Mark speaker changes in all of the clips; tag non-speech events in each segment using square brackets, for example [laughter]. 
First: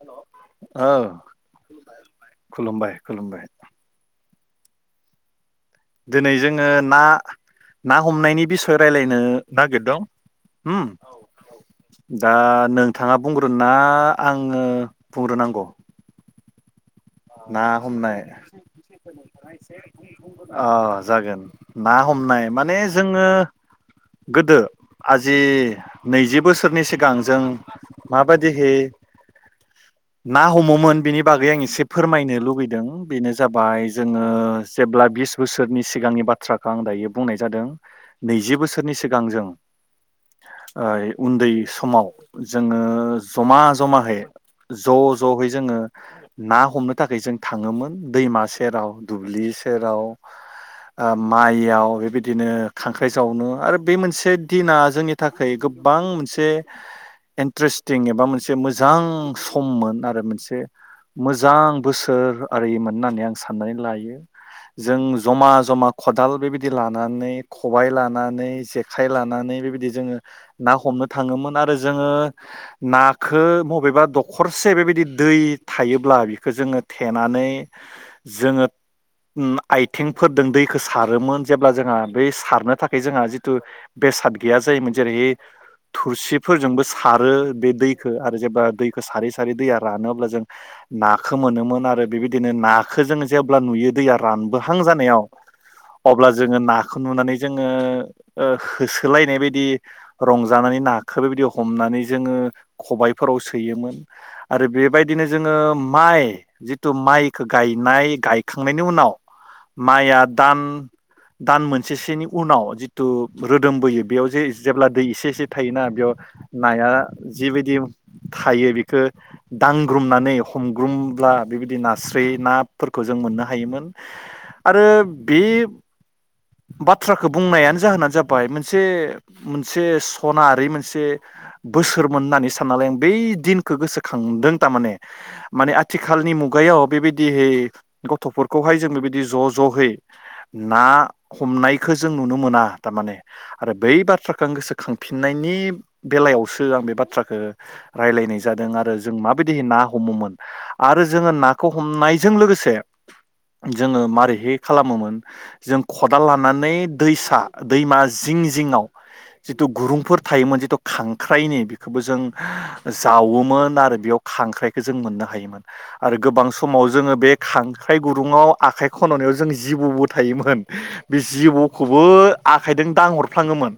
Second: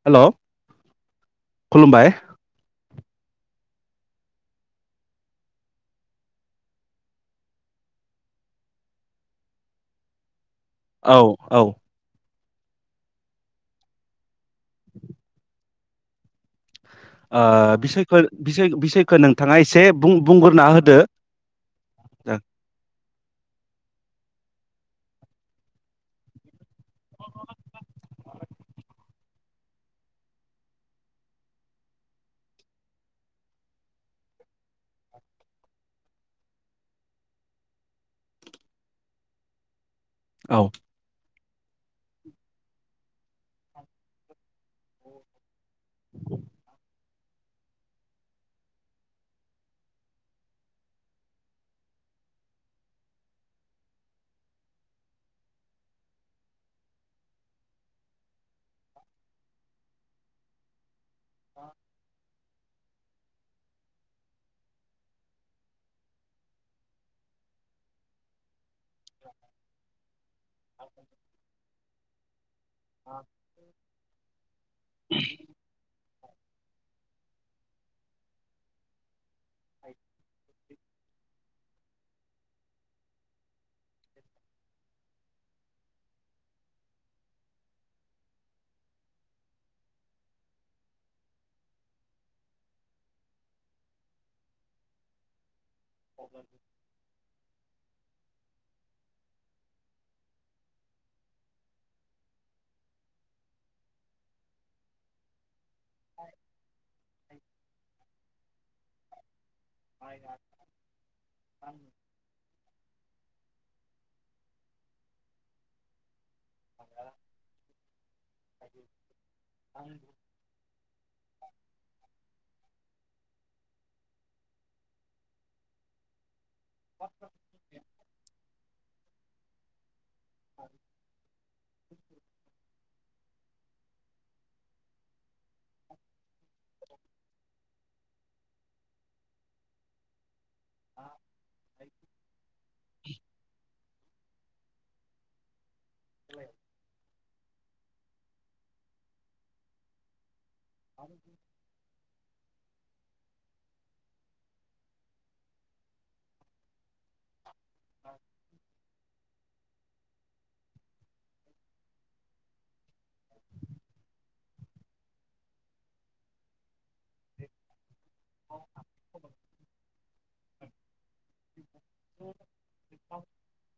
Speaker 1: हेल'। औ खुलुमबाय खुलुमबाय खुलुमबाय दिनै जोङो ना ना हमनायनि बिसय रायलायनो नागिरदों होम
Speaker 2: औ औ
Speaker 1: दा नोंथाङा बुंग्रोनोंना आं आङो बुंग्रोनांगौ? ना हमनाय
Speaker 2: बिसयखो
Speaker 1: [inaudible]
Speaker 2: बिसय बिसयखो नोंथाङा एसे बुं बुंग्रोना होदो
Speaker 1: अ जागोन ना हमनाय माने जोङो गोदो आजि नैजि बोस सोरनि सिगां जों माबायदिहै ना हमोमोन बिनि बागै आं एसे फोरमायनो लुबैदों बेनो जाबाय जोङो जेब्ला बिस बोसोरनि सिगांनि बाथ्राखौ आं दायो बुंनाय जादों नैजि बोसोरनि सिगां जों
Speaker 2: औ
Speaker 1: ओ उन्दै समाव जोङो जमा जमायै ज जह जोङो ना थाखाय जों थाङोमोन दैमा सेराव दुब्लि सेराव माइयाव बेबायदिनो खांख्राइ जावनो आरो बे मोनसे दिना जोंनि थाखाय गोबां मोनसे इन्टारेस्टिं एबा मोनसे मोजां सममोन आरो मोनसे जां बोसोर ओरैमोन होननानै आं साननानै लायो जों जमा जमा खदाल बेबायदि लानानै खबाय लानानै जे आखाइ लानानै बेबायदि जोङो ना हमनो थाङोमोन आरो जोङो नाखौ बबेबा दखरसे बेबायदि दै थायोब्ला जोङो थेनानै जोङो आइथिंफोरदों दैखौ सारोमोन जेब्ला जोंहा बै सारनो थाखाय जोंहा जिथु बेसाद गैया जायोमोन जेरै थोरसिफोरजोंबो सारो बे दैखो आरो जेब्ला दैखौ सारै सारै दैया रानो अब्ला जों नाखौ खौ मोनोमोन आरो बेबायदिनो नाखौ जों जेब्ला नुयो दैया रानबोहां जानायाव अब्ला जोङो नाखौ नुनानै जोङो ओ होसोलायनाय बायदि रंजानानै ना खो बेबायदि हमनानै जोङो खबायफोराव सोयोमोन आरो बेबायदिनो जोङो माइ जिथु माइखो गायनाय गाय खांनायनि उनाव माइया दान दान मोनसेसोनि उनाव जि थु रोदोम बोयो बेयाव जे जेब्ला दै एसे एसे थायोना बेयाव नाया जिबायदि थायो बेखौ दांग्रोमनानै खमग्रोमब्ला बेबायदि नास्राय नाफोर खौ जों मोननो हायोमोन आरो बे बाथ्राखौ बुंनायानो जाहोना जाबाय मोनसे मोनसे सनारि मोनसे बोसोरमोन होननानै साननानै लायोमोन बै दिन खौ गोसोखांदों थारमाने। माने आथिखालनि मुगायाव बेबायदिहै गथ' फोरखौहाय जों बेबायदि ज' ज' है ना हमनायखौ जों नुनो मोना थारमाने आरो बै बा फोरखौ गोसोखांफिननायनि बेलायावसो आं बे बाथ्राखौ रायलायनाय जादों आरो जों माबायदि ना हमोमोन आरो जोङो नाखौ हमनायजों लोगोसे जोङो मारैहै खालामोमोन जों खदाल लानानै दैसा दैमा जिं जिंआव जिथु गुरुंफोर थायोमोन जिथु खांख्राइनि बेखौ जों जावोमोन आरो बेयाव खांख्राइखौ जों मोननो हायोमोन आरो गोबां समाव जोङो बे खां ख्राइ गुुरुङआव आखाइ खन'नायाव जों जिबौ उट थायोमोन बे जिबौ खौबो आखाइजों दांहरफ्लाङोमोन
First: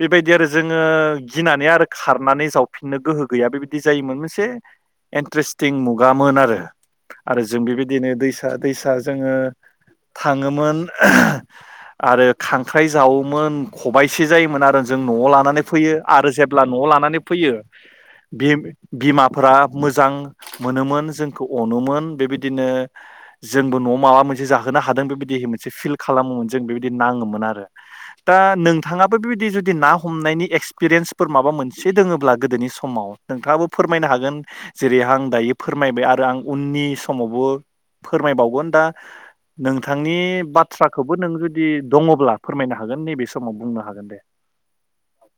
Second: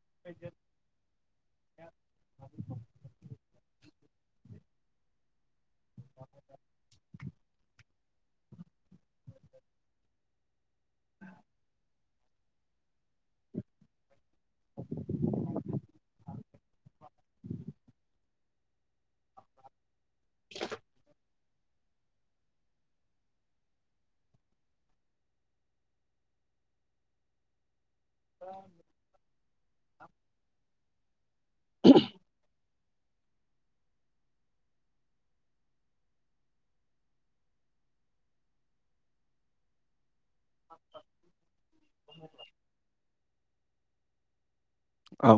Speaker 1: बेबायदि आरो जोङो गिनानै आरो खारनानै जावफिननो गोहो गैया बेबायदि जायोमोन मोनसे इन्ट्रेस्ट थिं मुगामोन आरो आरो जों बेबायदिनो दैसा दैसा जोङो थाङोमोन आरो खांख्राइ जावोमोन खबाइसे जायोमोन आरो जों न'आव लानानै फैयो आरो जेब्ला न'आव लानानै फैयो बि बिमाफोरा मोजां मोनोमोन जोंखौ अनोमोन बेबायदिनो जोंबो न'आव माबा मोनसे जाहोनो हादों बेबायदि मोनसे फिल खालामोमोन जों बेबायदि नाङोमोन आरो। दा नोंथाङाबो बेबायदि जुदि ना हमनायनि एक्सपिरियेन्सफोर माबा मोनसे दोङब्ला गोदोनि सम समाव नोंथाङाबो फोरमायनो हागोन। जेरै आं दायो फोरमायबाय आरो आं उननि समावबो फोरमायबावगोन दा नोंथांनि बाथ्राखौबो नों जुदि दङब्ला फोरमायनो हागोन नैबे समाव बुंनो हागोन। गोन दे
Speaker 2: औ ओ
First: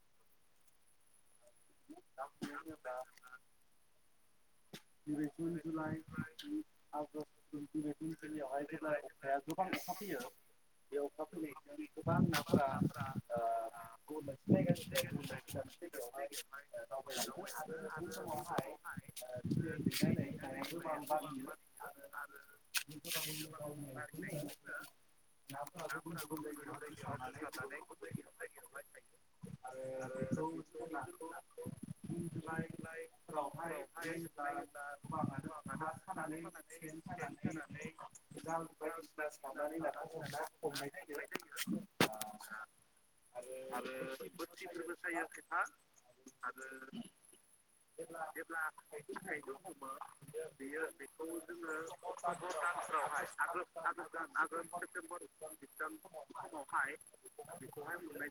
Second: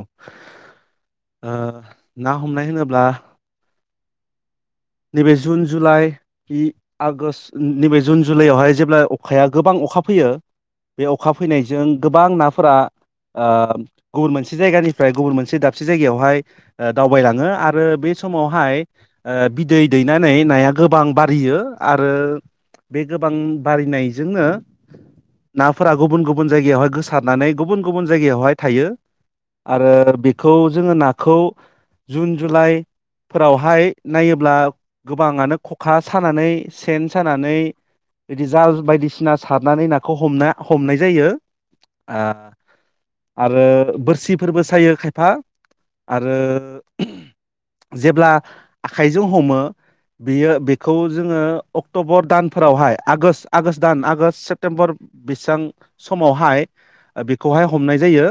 Speaker 2: ना हमनाय होनोब्ला
Speaker 1: नैबे जुन जुलाइ इ आगष्ट नैबे जुन जुलाइयावहाय जेब्ला अखाया गोबां अखा फैयो बे अखा फैनायजों गोबां नाफोरा ओ गुबुन मोनसे जायगानिफ्राय गुबुन मोनसे दाबसे जायगायावहाय ओ दावबायलाङो आरो बे समावहाय ओ
Speaker 2: बिदै दैनानै नाया गोबां बारियो आरो बे गोबां बारिनायजोंनो नाफोरा गुबुन गुबुन जायगायावहाय गोसारनानै गुबुन गुबुन जायगायावहाय थायो आरो बेखौ जोङो नाखौ जुन जुलाइफोरावहाय नायो ब्ला गोबाङानो खखा सानानै सेन सानानै बिदि जाल बायदिसिना सारनानै नाखौ हमना हमनाय जायो आ आरो बोरसिफोरबो सायो खायफा आरो जेब्ला आख जों हमो बेयो बेखौ जोङो अक्ट'बर दानफोरावहाय आगोष्ट आगोष्ट दान आगोष्ट सेप्तेम्बर बिसां समावहाय ओ बेखौहाय हमनाय जायो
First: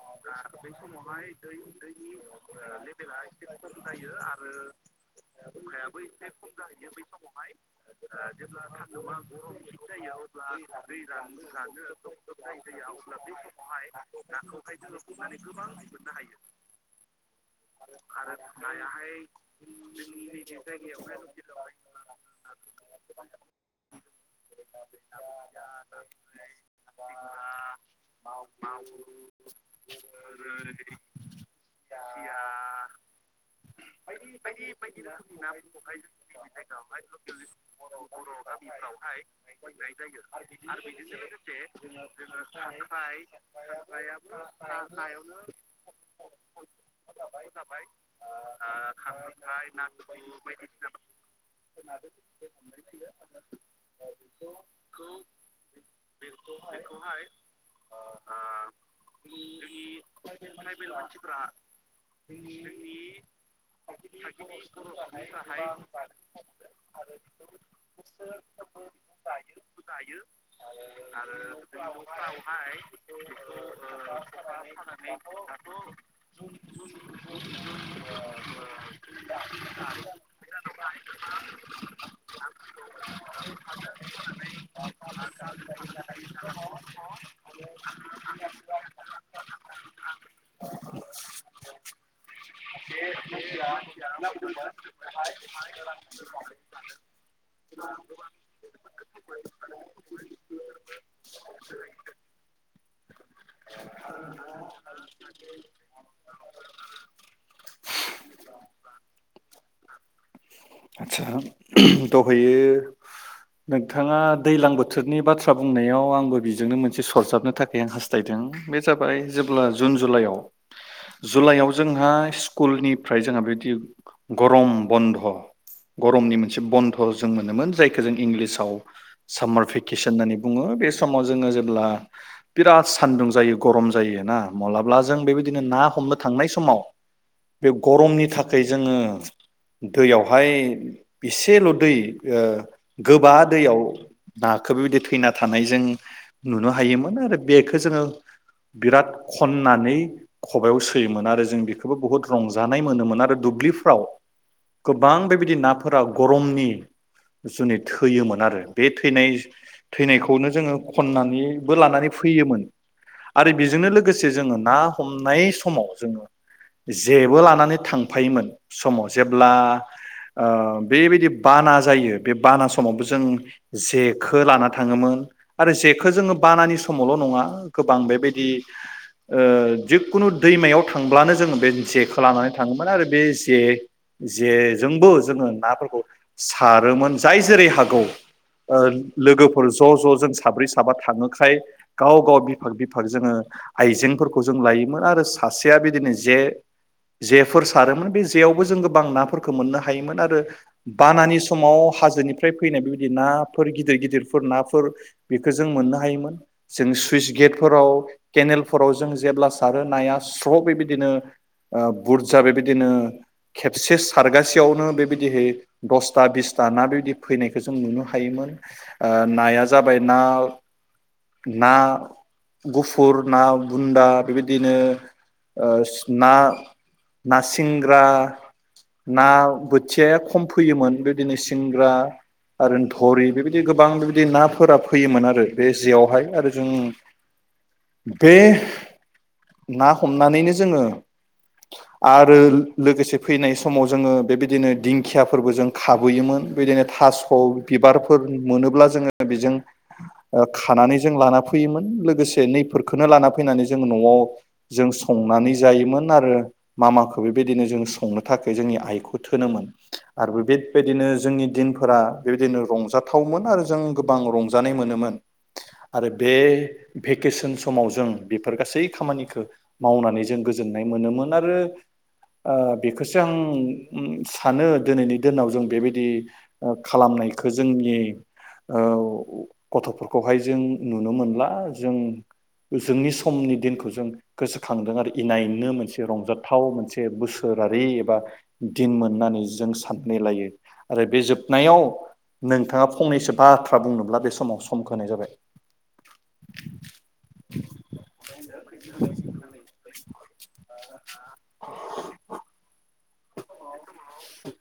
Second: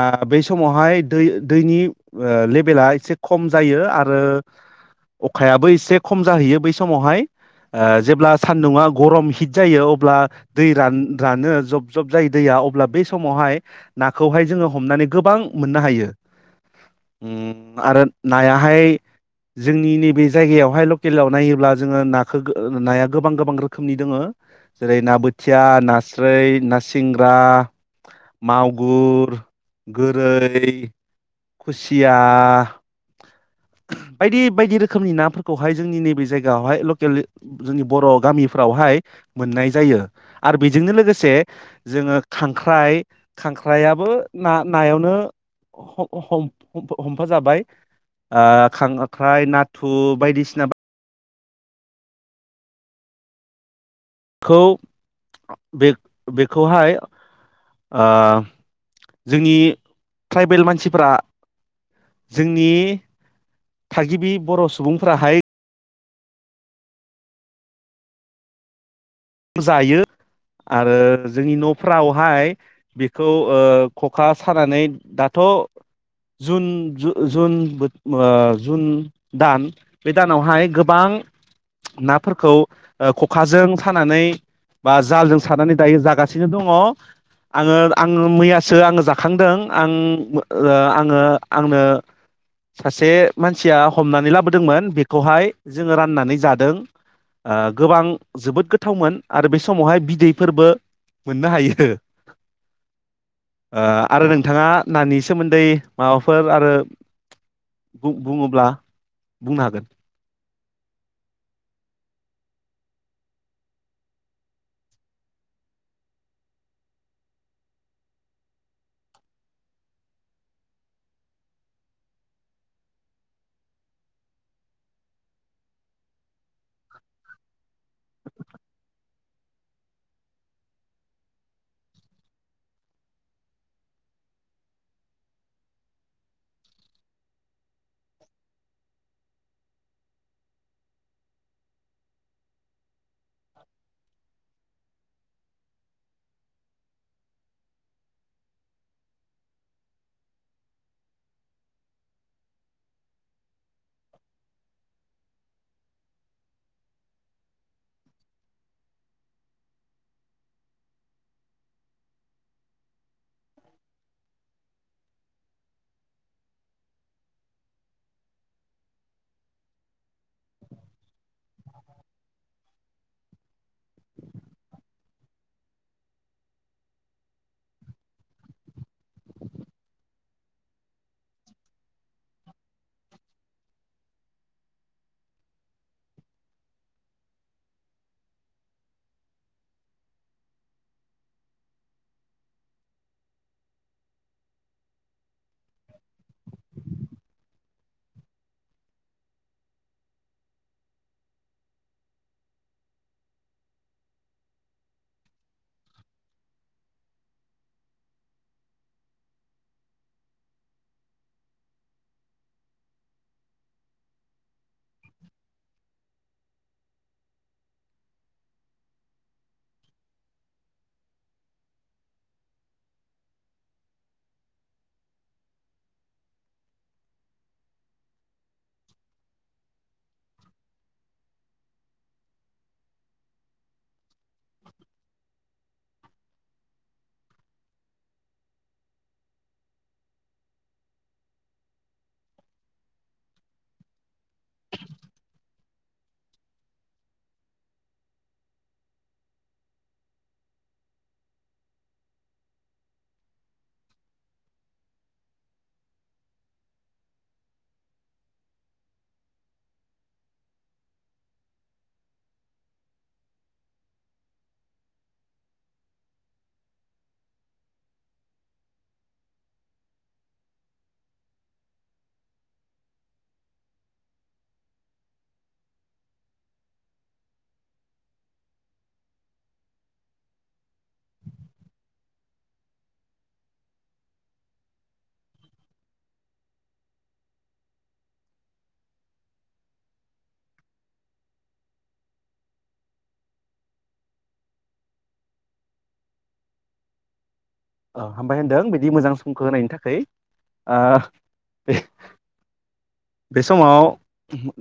Speaker 2: आ बै समावहाय दै दैनि ओ लेबेला एसे खम जायो आरो अखायाबो एसे खम जाहैयो बै समावहाय ओ जेब्ला सान्दुंङा गरम हिट जायो अब्ला दै रान रानो जब जब जायो दैया अब्ला बै समावहाय नाखौहाय जोङो हमनानै गोबां मोननो हायो उम आरो नायाहाय जोंनि नैबे जायगायावहाय लकेलाव नायोब्ला जोङो नाखो नाया गोबां गोबां रोखोमनि दोङो जेरै ना बोथिया नास्रोइ ना सिंग्रा मागुर गोरै खुसिया बायदि बायदि रोखोमनि नाफोरखौहाय जोंनि नैबे जायगायावहाय लकेल जोंनि बर' गामिफ्रावहाय मोननाय जायो आरो बेजोंनो लोगोसे जोङो खांख्राइ खांख्राइाबो ना नायावनो हमफ जाबायां [unintelligible] नाथु बायदिसिना बा
Speaker 1: [inaudible]
Speaker 2: खौ बेख बेखौहाय ओ जोंनि ट्राइबेल मानसिफोरा जोंनिथाइ
Speaker 1: [unintelligible]
Speaker 2: जायो आरो जोंनि न'फ्रावहाय बेखौ खखा सानानै दाथ' जुन जुन जुन दान बे दानावहाय गोबां नाफोरखौ ओ ख'खाजों सानानै बा जालजों सानानै दायो जागासिनो दङ' आङो आङो मैयासो आङो जाखांदों आं मो ओ आङो आंनो सासे मानसिया ह हमनानै लाबोदोंमोन बेखौहाय जोङो राननानै जादों गोबां जोबोद गो गोथावमोन आरो बे समावहाय बिदैफोरबो मोननो हायो आरो नोंथाङा नानि सोमोन्दै माबाफोर आरो बुङोब्ला बुंनो हागोन
Speaker 1: आतसा [unintelligible] बेयो नोंथांआ दैलां बोथोरनि बाथ्रा बुंनायाव आंबो बिजोंनो मोनसे सरजाबनो थाखाय आं हास्थायदों बे जाबाय जेब्ला जुन जुलाइआव जुलाइआव जोंहा स्कुलनिफ्राय जोंहा बे [unintelligible] गरम बन्ध गरमनि मोनसे बन्ध जों मोनोमोन जायखौ जों इंग्लिसाव सामार भेकेसन होननानै बुङो बे समाव जोङो जेब्ला बिराद सान्दुं जायो गरम जायोना मलाब्ला जों बेबायदिनो ना हमनो थांनाय समाव बे गरमनि थाख खाय जोङो दैयावहाय एसेल' दै ओ गोबा दैयाव नाखो बेबायदि थैना थानाय जों नुनो हायोमोन आरो बेखो जोङो बिराद खननानै खबायाव सोयोमोन आरो जों बेखौबो बुहुत रंजानाय मोनोमोन आरो दुब्लिफ्राव गोबां बेबायदि नाफोरा गरमनि जुुनि थैयोमोन आरो बे थैनाय थैनायखौनो जोङो खननानैबो लानानै फैयोमोन आरो बेजोंनो लोगोसे जोङो ना हमनाय समाव जोङो जेबो लानानै थां फायोमोन समाव जेब्ला ओ बेबायदि बाना जायो बे बाना समावबो जों जेखो लाना थाङोमोन आरो जेखो जोङो बानानि समावल' नङा गोबां बेबायदि ओ जिकुनु दैमायाव थांब्लानो जोङो बे जेखौ लानानै थाङो मोन आरो बे जे जेजोंबो जोङो नाफोरखौ सारोमोन जाय जेरै हागौ ओ लोगोफोर ज' ज' जों साब्रै साबा थाङोखाय गाव गाव बिफाग बिफाग जोङो आइजेंफोरखौ जों लायोमोन आरो सासेया बिदिनो जे जे फोर सारोमोन बे जेयावबो जों गोबां नाफोरखो मोननो हायोमोन आरो बानानि समाव हाजोनिफ्राय फैनाय बेबायदि नाफोर गिदिर गिदिरफोर नाफोर बेखो जों मोननो हायोमोन जों सुइस गेटफोराव केनेलफोराव जों जेब्ला सारो नाया स्र' बेबायदिनो ओ बुरजा बेबायदिनो खेबसे सारगासेयावनो बेबायदिहै दसथा बिसथा ना बेबायदि फैनायखौ जों नुनो हायोमोन ओ नाया जाबाय ना ना गुफुर ना बुन्दा बेबायदिनो ओस ना ना सिंग्रा ना बोथियाया खम फैयोमोन बेदिनो सिंग्रा आरो धरि बेबायदि गोबां बेबायदि नाफोरा फैयोमोन आरो बे जेयावहाय आरो जों बे ना हमनानैनो जोङो आरो लोगोसे फैनाय समाव जोङो बेबायदिनो दिंखियाफोरबो जों खाबोयोमोन बेदिनो थास' बिबारफोर मोनोब्ला जोङो बेजों ओ खानानै जों लाना फैयोमोन लोगोसे नैफोरखोनो लाना फैनानै जों न'आव जों संनानै जायोमोन आरो मामाखो बेबायदिनो जों संनो थाखाय जोंनि आइखुथ होनोमोन आरो बेदबेदिनो जोंनि दिनफोरा बेबायदिनो रंजाथावमोन आरो जों गोबां रंजानाय मोनोमोन आरो बे भेकेसन समाव जों बेफोर गासै खामानिखो मावनानै जों गोजोननाय मोनोमोन आरो ओ बेखौसो आं सानो दिनैनि दिनाव जों बेबायदि ओ खालामनायखौ जोंनि ओ गथ'फोरखौहाय जों नुनो मोनला जों जोंनि समनि दिनखौ जों गोसोखांदों आरो इनायनो मोनसे रंजाथाव मोनसे बोसोरारि एबा दिन मोननानै जों साननानै लायो आरो बे जोबनायाव नोंथाङा फंनैसो बाथ्रा बुंनोब्ला बे समाव सम होनाय जाबाय
Speaker 2: औ हामबाय होनदों बिदि मोजां समखौ होनायनि थाखाय ओ बे समाव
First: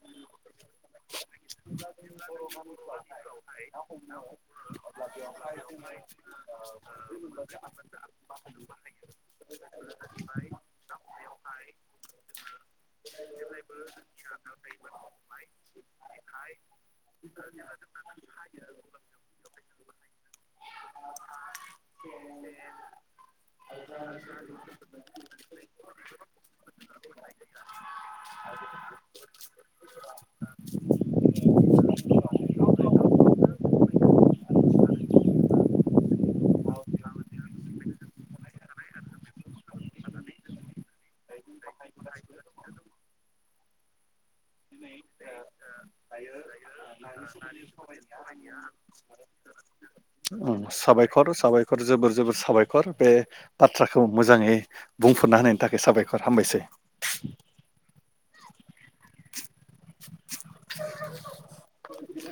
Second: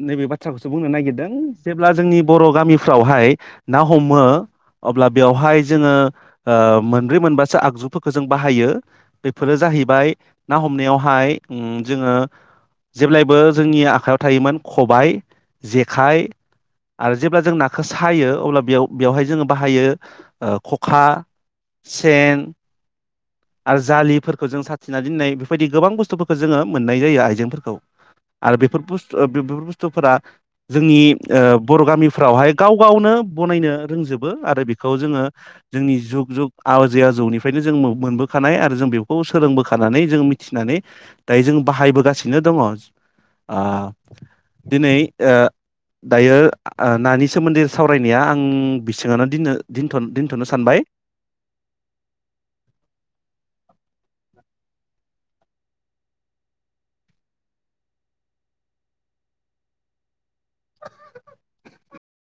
Speaker 2: नैबे बाथ्राखौ जों बुंनो नागिरदों जेब्ला जोंनि बर' गामिफ्रावहाय ना हमो अब्ला बेयावहाय जोङो मोनब्रै ओ मोनबासो आगजुफोरखौ जों बाहायो बेफोरो जाहैबाय ना हमनायावहाय जोङो जेब्लायबो जोंनि आखायाव थायोमोन खबाइ जे आरो जेब्ला जों नाखौ सायो अब्ला बेयाव बेवहाय जोङो बाहायो ख'खा, सेन आरो जालिफोरखौ जों साथिनानै दोननाय बेफोरबायदि गोबां बुस्थुफोरखौ जोङो मोननाय जायो आइजेंफोरखौ आरो बेफोर बुसथु बेफोर बुस्थुफोरा जोंनि ओ बर' गामिफ्रावहाय गाव गावनो बनायनो रोंजोबो आरो बेखौ जोङो जोंनि जुग जुग आ जै आजौनिफ्रायनो जों मोनबो होखानाय आरो जों बेखौ सोलोंबोखानानै जों मिथिनानै दायो जों बाहायबोगासिनो दङ आ दिनै ओ दायो ओ नानि सोमोन्दै सावरायनाया आं बिसिङावनो दोननो दोनथ'नो सानबाय
Speaker 1: साबायखर साबायखर जोबोर जोबोर साबायखर बे बाथ्राखौ मोजाङै बुंफोरना होनायनि थाखाय साबायखर हामबायसै [unintelligible] [unintelligible] [unintelligible]